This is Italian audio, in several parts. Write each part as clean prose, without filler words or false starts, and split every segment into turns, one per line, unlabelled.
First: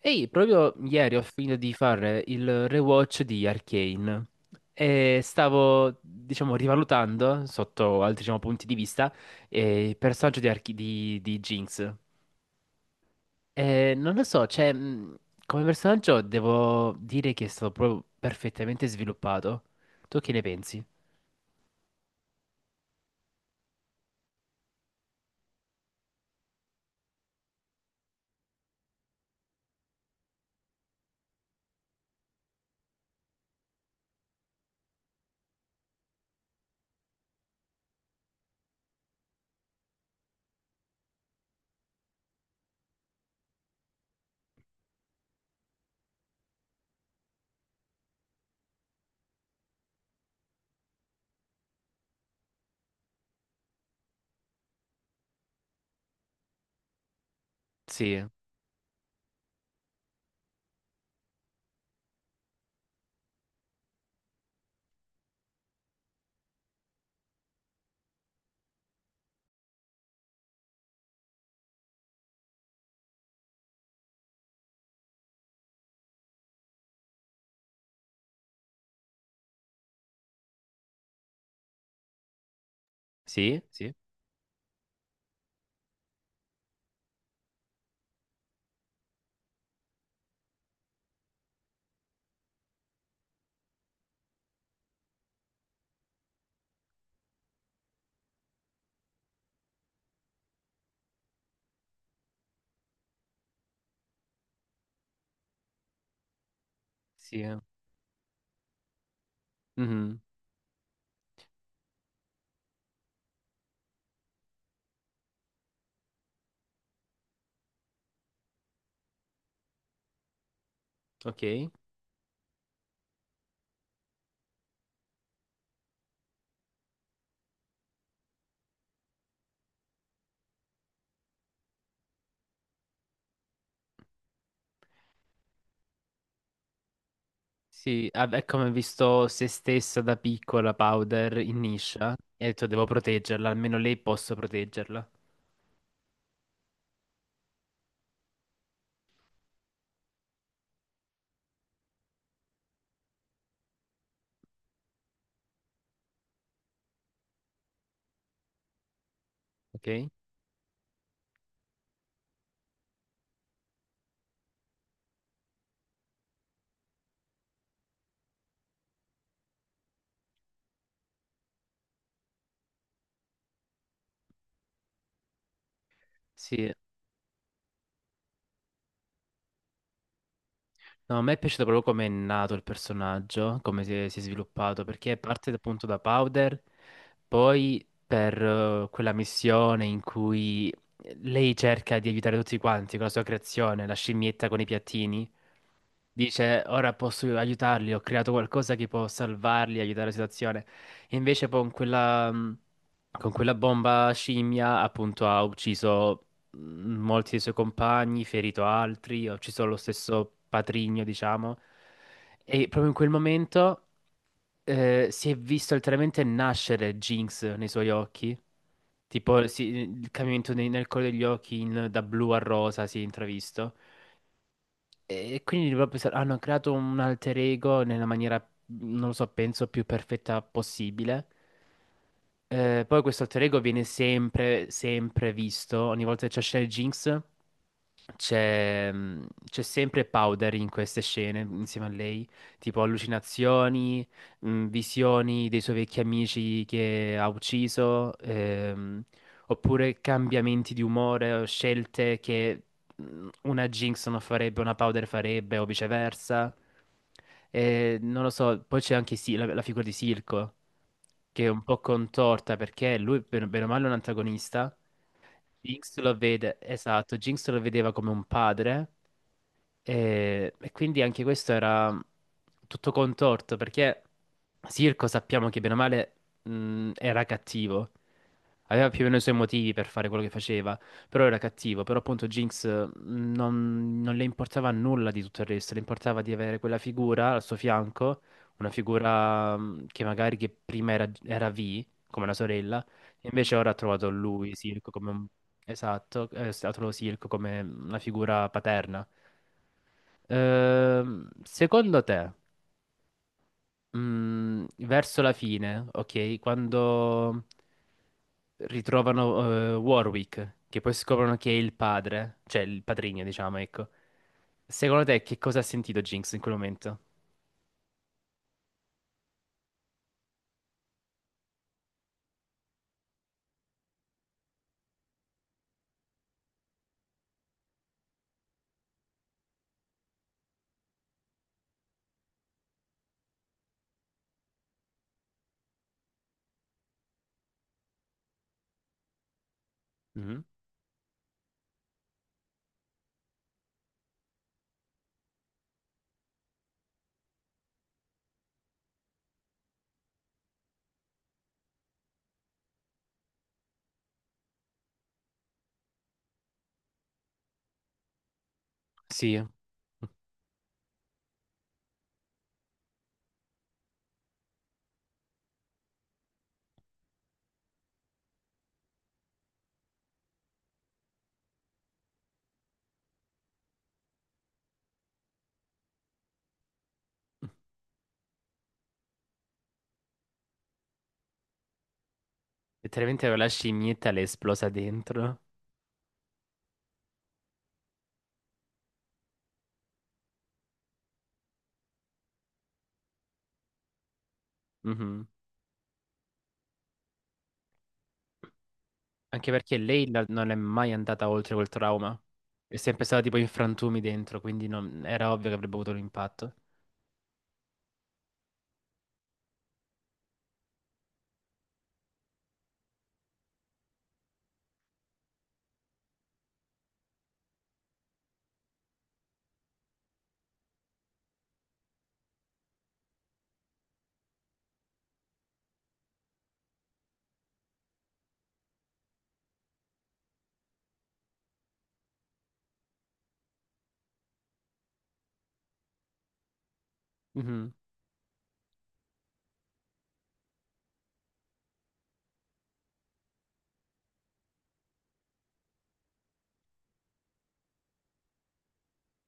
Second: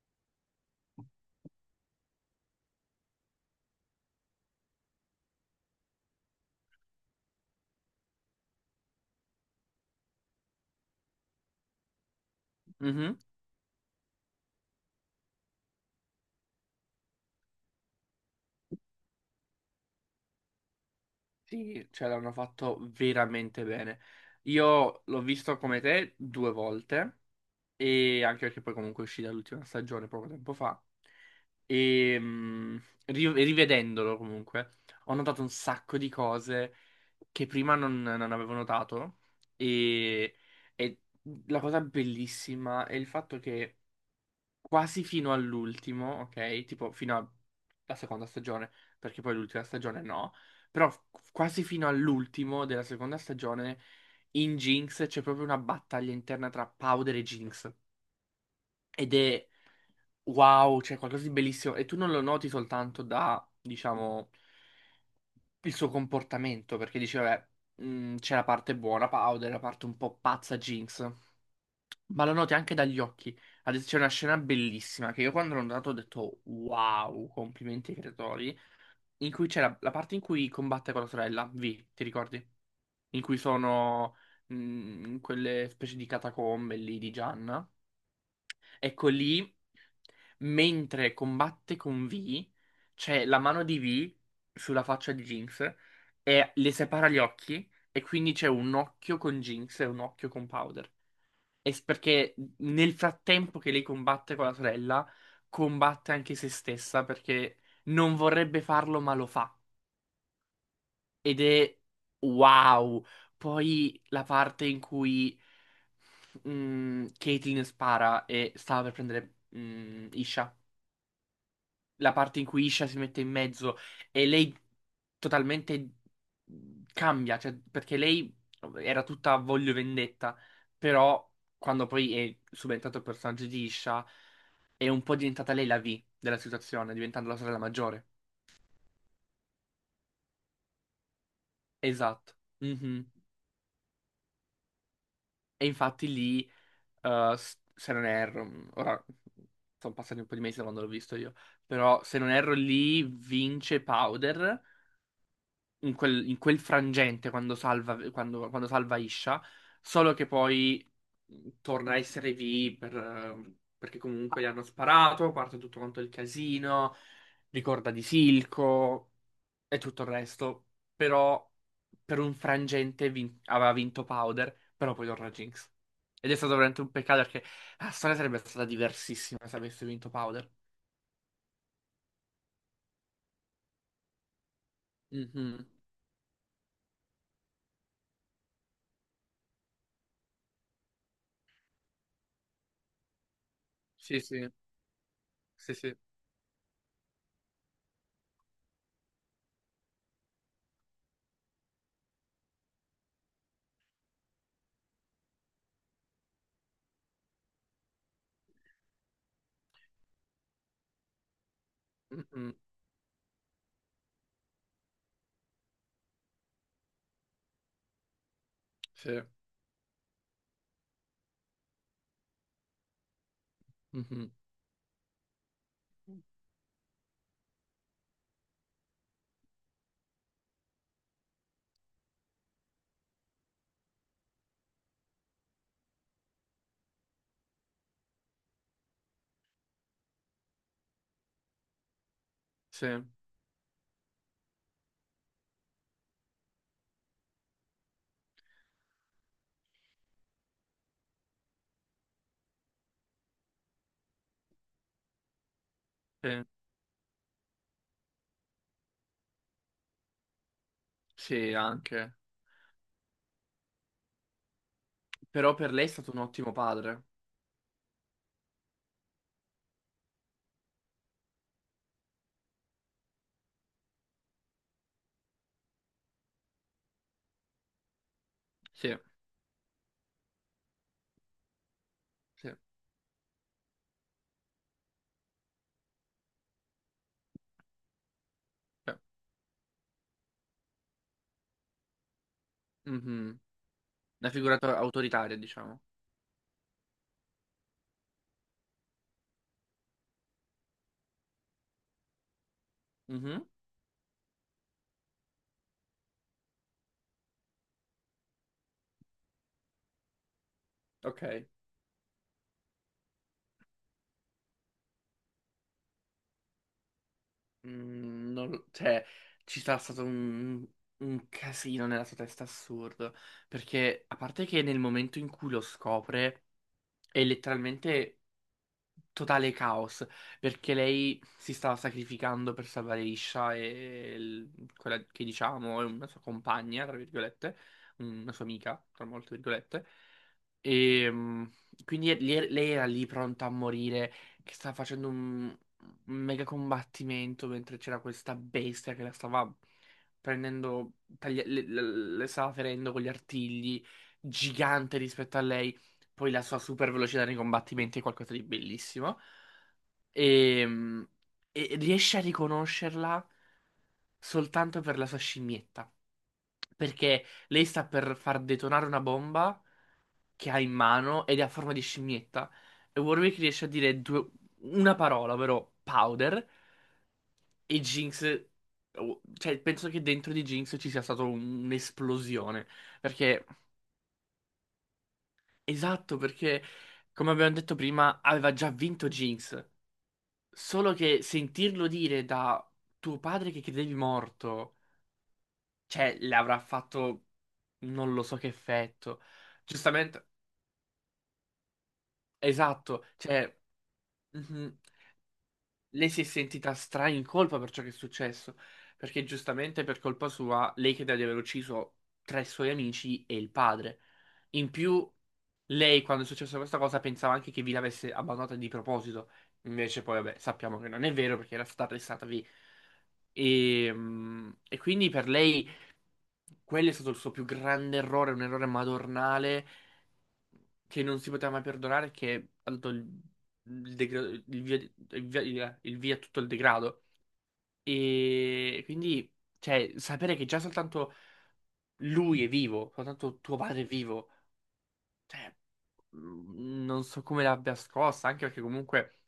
Ehi, proprio ieri ho finito di fare il rewatch di Arcane e stavo, diciamo, rivalutando sotto altri, diciamo, punti di vista il personaggio di, di Jinx.
Mhm.
E non lo so, cioè, come personaggio devo dire che è stato proprio perfettamente sviluppato. Tu che ne pensi?
Sì, ce l'hanno fatto veramente bene. Io l'ho visto come te due volte, e anche perché poi comunque è uscita l'ultima stagione poco tempo fa. E rivedendolo comunque, ho notato un sacco di cose che prima non avevo notato. E, e la cosa bellissima è il fatto che quasi fino all'ultimo, ok? Tipo fino alla seconda stagione, perché poi l'ultima stagione no, però quasi fino all'ultimo della seconda stagione in Jinx c'è proprio una battaglia interna tra Powder e Jinx.
Sì,
Ed è wow, c'è qualcosa di bellissimo, e tu non lo noti soltanto da, diciamo, il suo comportamento, perché dice, vabbè, c'è la parte buona Powder, la parte un po' pazza Jinx, ma lo noti anche dagli occhi. Adesso c'è una scena bellissima che io, quando l'ho notato, ho detto wow, complimenti ai creatori, in cui c'è la parte in cui combatte con la sorella, V, ti ricordi? In cui
sì, sì,
sono mh, in quelle specie di catacombe lì di Gianna. Ecco lì, mentre combatte con V, c'è la mano di V sulla faccia di Jinx e le separa gli occhi, e quindi c'è un occhio con Jinx e un occhio con Powder. Perché nel frattempo che lei combatte con la sorella, combatte anche se stessa,
sì.
perché non vorrebbe farlo, ma lo fa.
Mhm.
Ed è wow. Poi la parte in cui Caitlyn spara e stava per prendere Isha.
Ok.
La parte in cui Isha si mette in mezzo e lei totalmente cambia, cioè, perché lei era tutta a voglio vendetta, però quando poi è subentrato il personaggio di Isha è un po' diventata lei la V della situazione, diventando la sorella maggiore.
Sì, ah, è come ho visto se stessa da piccola Powder in Nisha
Esatto.
e ho detto devo
Mhm.
proteggerla, almeno lei posso proteggerla,
E infatti lì, se non erro, ora sono passati un po' di mesi da quando l'ho visto io, però se non erro lì vince Powder in quel frangente, quando salva, quando salva Isha,
ok?
solo che poi torna a essere V per, perché comunque gli hanno sparato, parte tutto quanto il casino, ricorda di Silco e tutto il resto, però per un frangente aveva vinto Powder, però poi torna Jinx. Ed è stato
Sì.
veramente un peccato, perché la storia sarebbe stata diversissima se avesse vinto Powder.
No, a me è piaciuto proprio come è nato il personaggio, come si è sviluppato, perché parte
Mhm.
appunto da Powder, poi per quella missione in cui lei cerca di aiutare tutti quanti con la sua creazione, la
Sì, sì,
scimmietta con i piattini,
sì, sì.
dice ora posso aiutarli, ho creato qualcosa che può salvarli, aiutare la situazione. E invece poi con quella, con quella bomba scimmia appunto ha ucciso mh, molti dei suoi compagni, ferito altri, ha ucciso lo stesso patrigno, diciamo.
Mhm.
E proprio in quel momento si è visto letteralmente nascere Jinx nei suoi occhi.
Sì.
Tipo il cambiamento nel colore degli occhi da blu a rosa si è intravisto.
Mhm.
E quindi proprio pensare, hanno creato un alter ego nella maniera, non lo so, penso più perfetta possibile. Poi questo alter ego viene sempre, sempre visto. Ogni volta che c'è scena di Jinx, c'è mm, c'è sempre Powder in queste scene insieme a lei. Tipo
Sì.
allucinazioni, visioni dei suoi vecchi amici che ha ucciso. Oppure cambiamenti di umore o scelte che una Jinx non farebbe, una Powder farebbe o
Sì,
viceversa. E non lo so, poi c'è anche la, la figura di Silco, che è
sì,
un po'
anche.
contorta perché lui, bene bene o male, è un antagonista.
Però per lei è
Jinx
stato
lo
un ottimo
vede,
padre.
esatto, Jinx lo vedeva come un padre, e quindi anche questo era tutto contorto perché Sirco sappiamo che bene o male era cattivo, aveva
Sì,
più o meno i suoi motivi per fare quello che faceva, però era cattivo, però appunto
sì.
Jinx non, non le importava nulla di tutto il resto, le importava di avere quella figura al suo fianco, una
Beh,
figura che magari che prima era, era V, come la sorella, e
mhm.
invece ora ha trovato
Una
lui,
figura
Sirco, come un...
autoritaria, diciamo.
Esatto, ha trovato Silco come una figura paterna. Secondo te,
Mhm.
verso la fine, ok, quando ritrovano Warwick, che poi
Ok.
scoprono che è il padre, cioè il padrigno, diciamo, ecco. Secondo te, che cosa ha sentito Jinx in quel momento?
Non cioè, ci sarà stato un casino nella sua testa assurdo. Perché, a parte che nel momento in cui lo scopre, è letteralmente totale caos, perché lei si stava sacrificando per salvare Isha e quella che diciamo è una sua compagna, tra virgolette, una sua amica, tra molte virgolette.
Mhm.
E quindi lei era lì pronta a morire, che stava facendo un mega combattimento mentre c'era questa bestia che la stava prendendo, taglia- le, le- le stava ferendo con gli artigli, gigante rispetto a lei. Poi la sua super velocità nei combattimenti è qualcosa di bellissimo.
Sì.
E, e riesce a riconoscerla soltanto per la sua scimmietta. Perché lei sta per far detonare una bomba che ha in mano, ed è a forma di scimmietta. E Warwick riesce a dire una parola, ovvero powder. E Jinx, oh, cioè, penso che dentro di Jinx ci sia stata un'esplosione.
Letteralmente
Perché
la scimmietta le è esplosa dentro.
Esatto, perché come abbiamo detto prima, aveva già vinto Jinx. Solo che sentirlo dire da tuo padre che credevi morto,
Mhm.
cioè, le avrà fatto non lo so che effetto.
Anche perché lei
Giustamente,
non è mai andata oltre quel trauma. È
esatto,
sempre stata tipo in
cioè,
frantumi dentro, quindi
mhm,
era ovvio che avrebbe avuto un
lei si è
impatto.
sentita stra in colpa per ciò che è successo. Perché giustamente per colpa sua, lei crede di aver ucciso tre suoi amici e il padre. In più. Lei, quando è successa questa cosa, pensava anche che vi l'avesse abbandonata di proposito. Invece, poi, vabbè, sappiamo che non è vero, perché era stata arrestata lì. E quindi per lei quello è stato il suo più grande errore, un errore madornale che non si poteva mai perdonare, che ha dato il degra- il via, il via- il via a tutto il degrado.
Mhm.
E quindi, cioè, sapere che già soltanto lui è vivo, soltanto tuo padre è vivo, cioè, mh, non so come l'abbia scossa, anche perché comunque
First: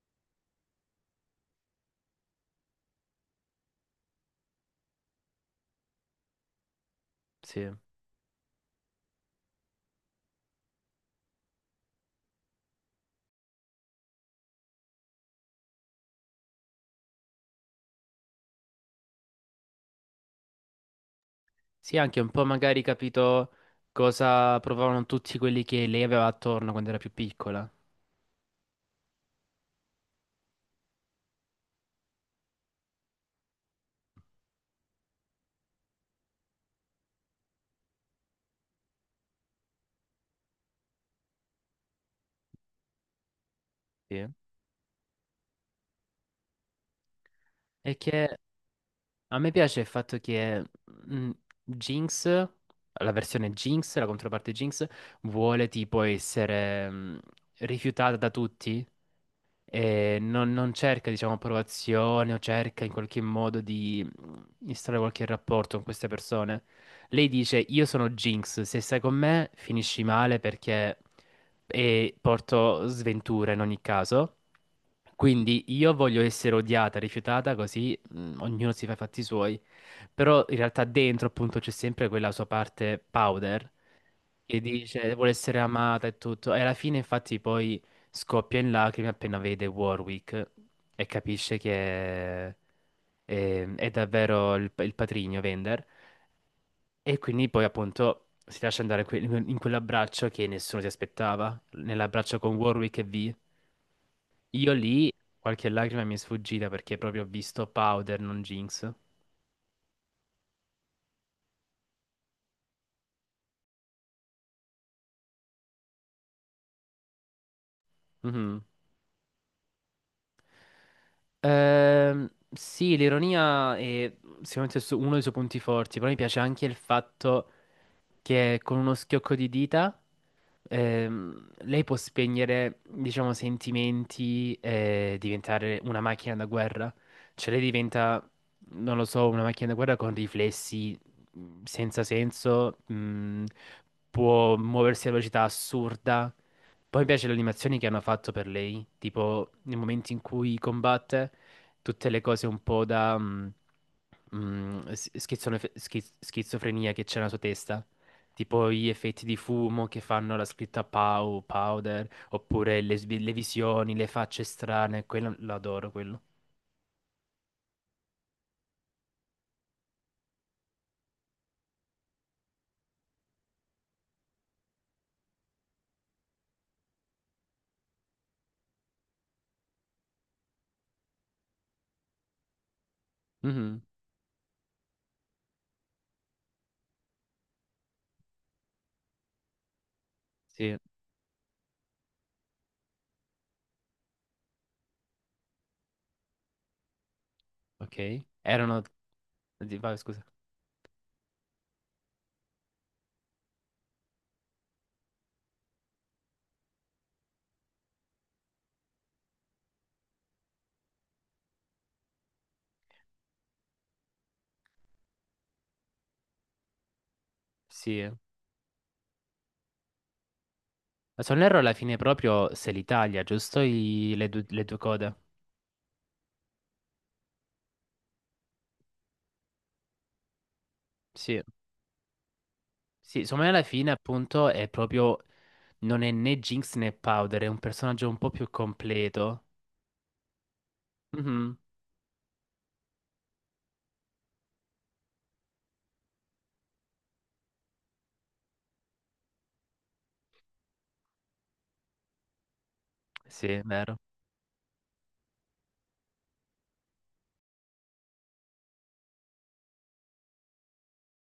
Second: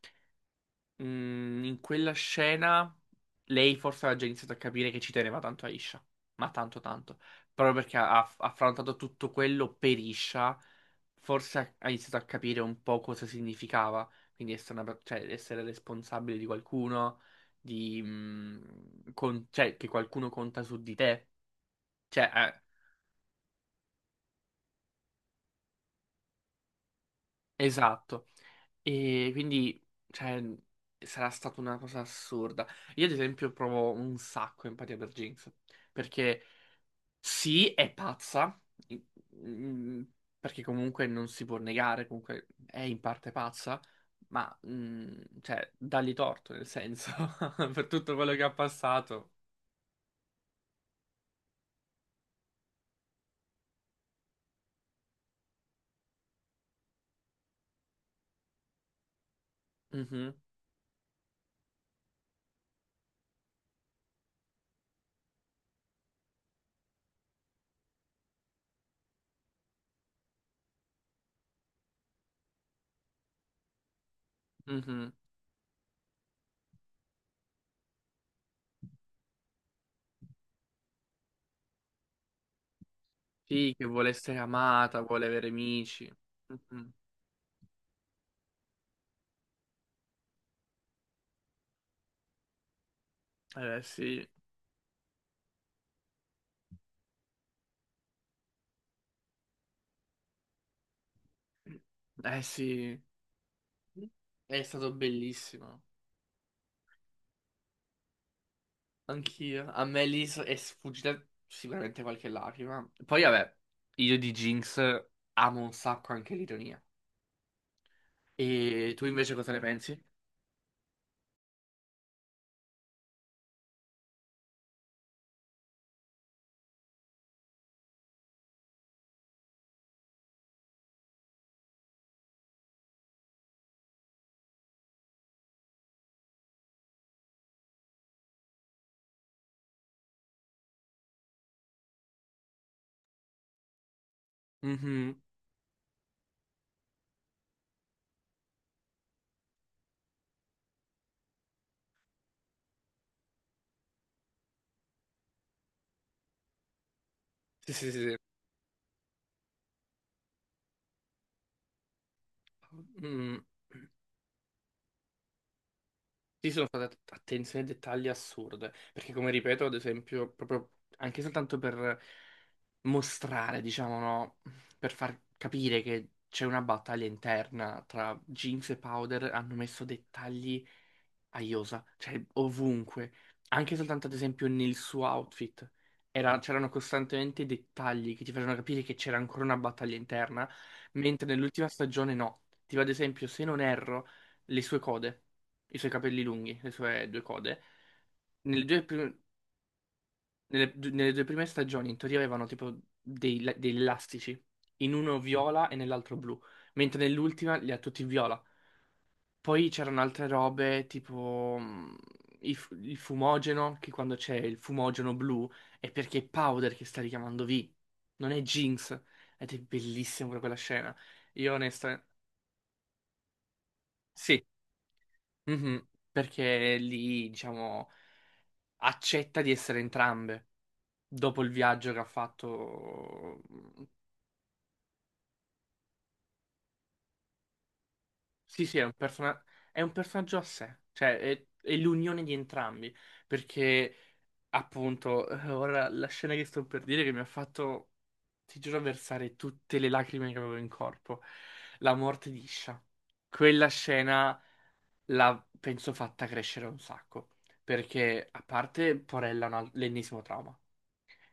mh, in quella scena lei forse aveva già iniziato a capire che ci teneva tanto a Isha, ma tanto tanto,
Sì.
proprio perché ha affrontato tutto quello per Isha, forse ha iniziato a capire un po' cosa significava, quindi essere, cioè, essere responsabile di qualcuno, di, cioè, che qualcuno conta su di te,
Sì, anche
cioè,
un po' magari capito cosa provavano tutti quelli che lei aveva attorno quando era più piccola.
esatto. E quindi, cioè, sarà stata una cosa assurda. Io, ad esempio, provo un sacco empatia per Jinx. Perché sì, è pazza, in- in- perché comunque non si può negare, comunque è in parte pazza,
Sì.
ma, cioè, dagli torto, nel senso, per
E
tutto quello
che
che ha passato.
a me piace il fatto che Jinx, la versione Jinx, la controparte Jinx, vuole tipo essere rifiutata da tutti. E
Mhm,
non, non cerca, diciamo, approvazione o cerca in qualche modo di instaurare qualche rapporto con queste persone. Lei dice: Io sono Jinx, se stai con me finisci male perché e porto sventura in ogni caso.
mhm.
Quindi io voglio essere odiata, rifiutata, così ognuno si fa i fatti suoi. Però in realtà dentro appunto c'è sempre quella sua parte powder
Sì, che vuole essere
che
amata,
dice
vuole
vuole
avere
essere amata
amici.
e tutto. E alla
Mhm.
fine infatti poi scoppia in lacrime appena vede Warwick e capisce che
Eh
è
sì,
davvero il patrigno Vender. E quindi poi appunto si lascia andare in quell'abbraccio che nessuno si aspettava, nell'abbraccio
eh
con Warwick
sì,
e V.
è
Io
stato
lì qualche
bellissimo.
lacrima mi è sfuggita perché proprio ho visto powder, non Jinx.
Anch'io. A me lì è sfuggita sicuramente qualche lacrima. Poi vabbè, io di Jinx amo un sacco anche l'ironia. E
Mhm.
tu invece cosa ne pensi?
Sì, l'ironia è sicuramente uno dei suoi punti forti, però mi piace anche il fatto che con uno schiocco di dita lei può spegnere, diciamo, sentimenti e diventare una macchina da guerra. Cioè lei diventa, non lo so, una macchina da guerra con riflessi senza senso, può muoversi a
Mhm.
velocità assurda. Poi mi piace le animazioni che hanno fatto per lei, tipo nei momenti in cui combatte, tutte le cose un po' da... schizofrenia che c'è nella sua
Sì,
testa
sì, sì.
tipo gli effetti di fumo che fanno la scritta Pow, Powder,
Sì,
oppure le, le
mm.
visioni, le facce strane, quello l'adoro, quello.
Sì, sono state attenzioni ai dettagli assurde. Perché come ripeto, ad esempio, proprio anche soltanto per mostrare, diciamo, no? Per far capire che c'è una battaglia interna tra Jinx e Powder, hanno messo dettagli a Iosa, cioè ovunque, anche
Mhm.
soltanto ad esempio nel suo outfit. C'erano costantemente dettagli che ti facevano capire che c'era ancora una battaglia interna,
Sì,
mentre nell'ultima stagione no. Tipo ad esempio, se non erro, le sue code, i suoi capelli lunghi, le sue due code,
ok.
nelle
Erano...
due, prim-
Vai, scusa.
nelle due prime stagioni in teoria avevano tipo degli elastici, in uno viola e nell'altro blu, mentre nell'ultima li ha tutti viola. Poi c'erano altre robe tipo il fumogeno, che quando c'è il fumogeno blu è perché è Powder che sta richiamando V,
Sì. Eh.
non è Jinx. Ed è bellissima pure quella scena.
Ma se non
Io
erro alla fine
onestamente.
proprio se l'Italia, giusto? Due
Sì,
le due code.
mhm, perché lì, diciamo, accetta di essere entrambe
Sì.
dopo il viaggio che ha
Sì,
fatto.
secondo me alla fine appunto è proprio... Non è né Jinx né Powder, è un personaggio un po' più
Sì, sì, è un,
completo.
è un personaggio a sé, cioè è
Mhm.
è l'unione di entrambi, perché appunto, ora la scena che sto per dire che mi ha fatto, ti giuro, versare tutte le lacrime che avevo in corpo. La morte di Isha.
Sì, è
Quella
vero.
scena l'ha, penso, fatta crescere un sacco. Perché, a parte, porella, l'ennesimo trauma.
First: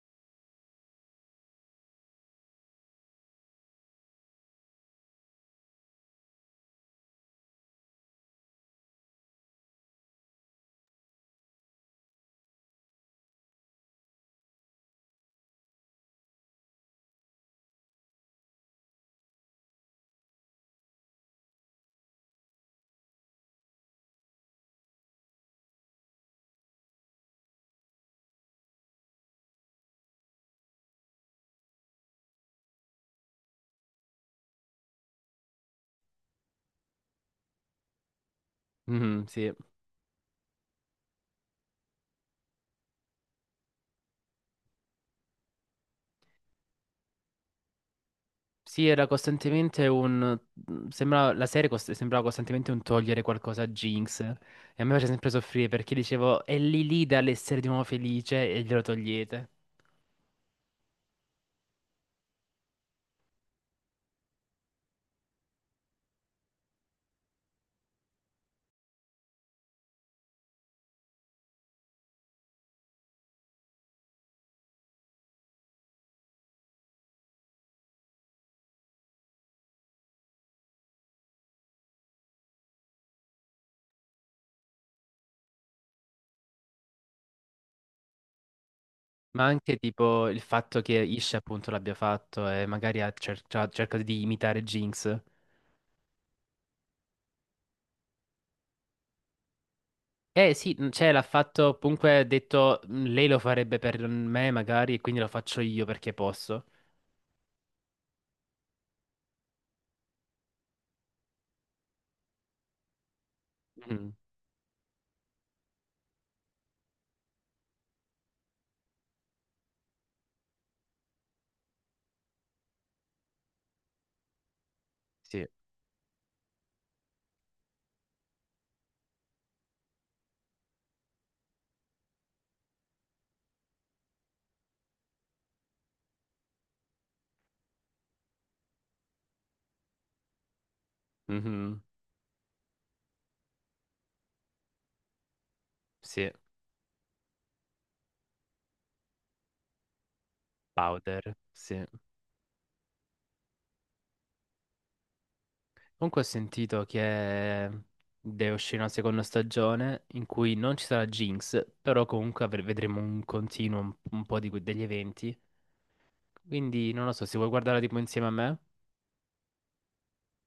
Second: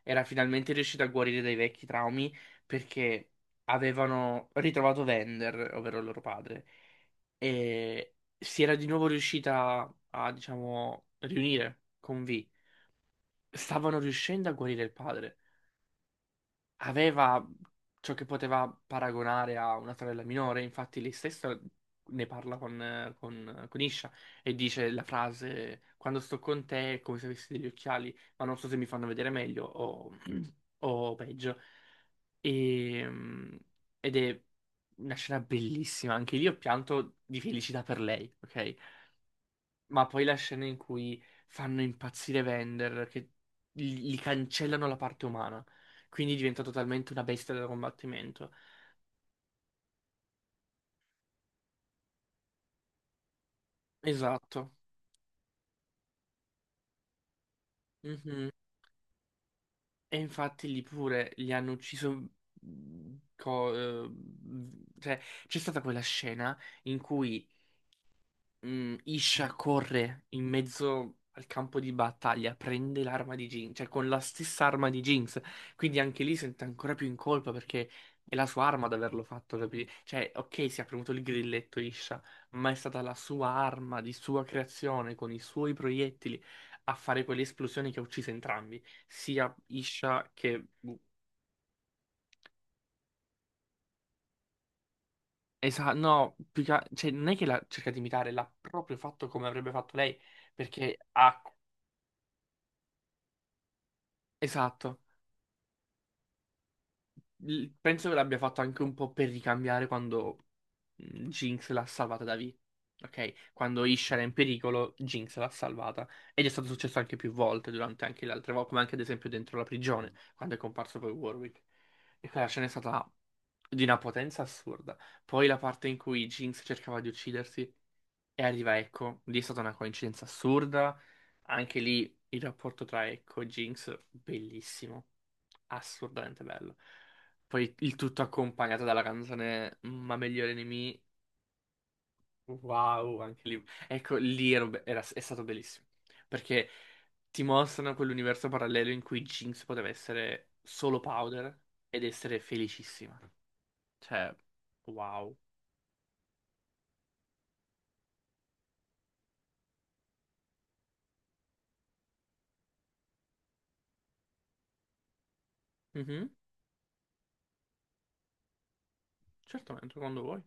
Era finalmente riuscita a guarire dai vecchi traumi, perché avevano ritrovato Vender, ovvero il loro padre, e si era di nuovo riuscita a, diciamo, riunire con V. Stavano riuscendo a guarire il padre. Aveva ciò che poteva paragonare a una sorella minore, infatti lei stessa ne parla con Isha e dice la frase: Quando sto con te è come se avessi degli occhiali, ma non so se mi fanno vedere meglio o peggio. E, mm, ed è una scena bellissima. Anche lì ho pianto di felicità per lei, ok?
Mhm, sì.
Ma poi la scena in cui fanno impazzire Vander, che gli cancellano la parte umana, quindi diventa totalmente una bestia da combattimento.
Sì, era costantemente un... sembrava costantemente un togliere qualcosa a Jinx. E
Esatto.
a me faceva sempre soffrire perché dicevo, è lì lì dall'essere di nuovo
Mhm.
felice e glielo togliete.
E infatti lì pure li hanno ucciso. co- eh, cioè, c'è stata quella scena in cui Isha corre in mezzo al campo di battaglia, prende l'arma di Jinx, cioè con la stessa arma di Jinx, quindi anche lì sente ancora più in colpa perché è la sua arma ad averlo fatto, capi? Cioè, ok, si è premuto il grilletto Isha, ma è stata la sua arma di sua creazione, con i suoi proiettili, a fare quelle esplosioni che ha ucciso entrambi,
Ma
sia
anche tipo
Isha
il
che.
fatto che Ish appunto l'abbia fatto e magari ha cercato di imitare Jinx.
Esatto, no, cioè, non è che l'ha cercato di imitare, l'ha proprio fatto come avrebbe fatto lei,
Eh sì, mm,
perché
cioè l'ha
ha...
fatto, comunque ha detto, "Mm, lei lo farebbe per me magari
Esatto.
e quindi lo faccio io perché posso."
Penso che l'abbia fatto anche un po' per ricambiare quando Jinx l'ha salvata da V. Ok? Quando
Mhm.
Ish era in pericolo, Jinx l'ha salvata. Ed è stato successo anche più volte, durante anche le altre volte, come anche ad esempio dentro la prigione, quando è comparso poi Warwick. E quella scena è stata di una potenza assurda.
Sì.
Poi la parte in cui Jinx cercava di uccidersi e arriva Echo, lì è stata una coincidenza assurda. Anche lì il rapporto tra Echo e Jinx, bellissimo, assurdamente bello. Poi il tutto accompagnato dalla canzone Ma meglio nemici.
Mhm,
Wow, anche lì. Ecco, lì è stato bellissimo.
sì,
Perché ti mostrano quell'universo parallelo in cui Jinx poteva essere solo
powder,
Powder
sì.
ed essere felicissima. Cioè, wow.
Comunque ho sentito che deve uscire una seconda stagione in cui non ci sarà Jinx, però comunque vedremo un continuo un po' di degli eventi.
Mhm,
Quindi non lo so, se vuoi guardarla tipo insieme a me.
certamente, quando vuoi.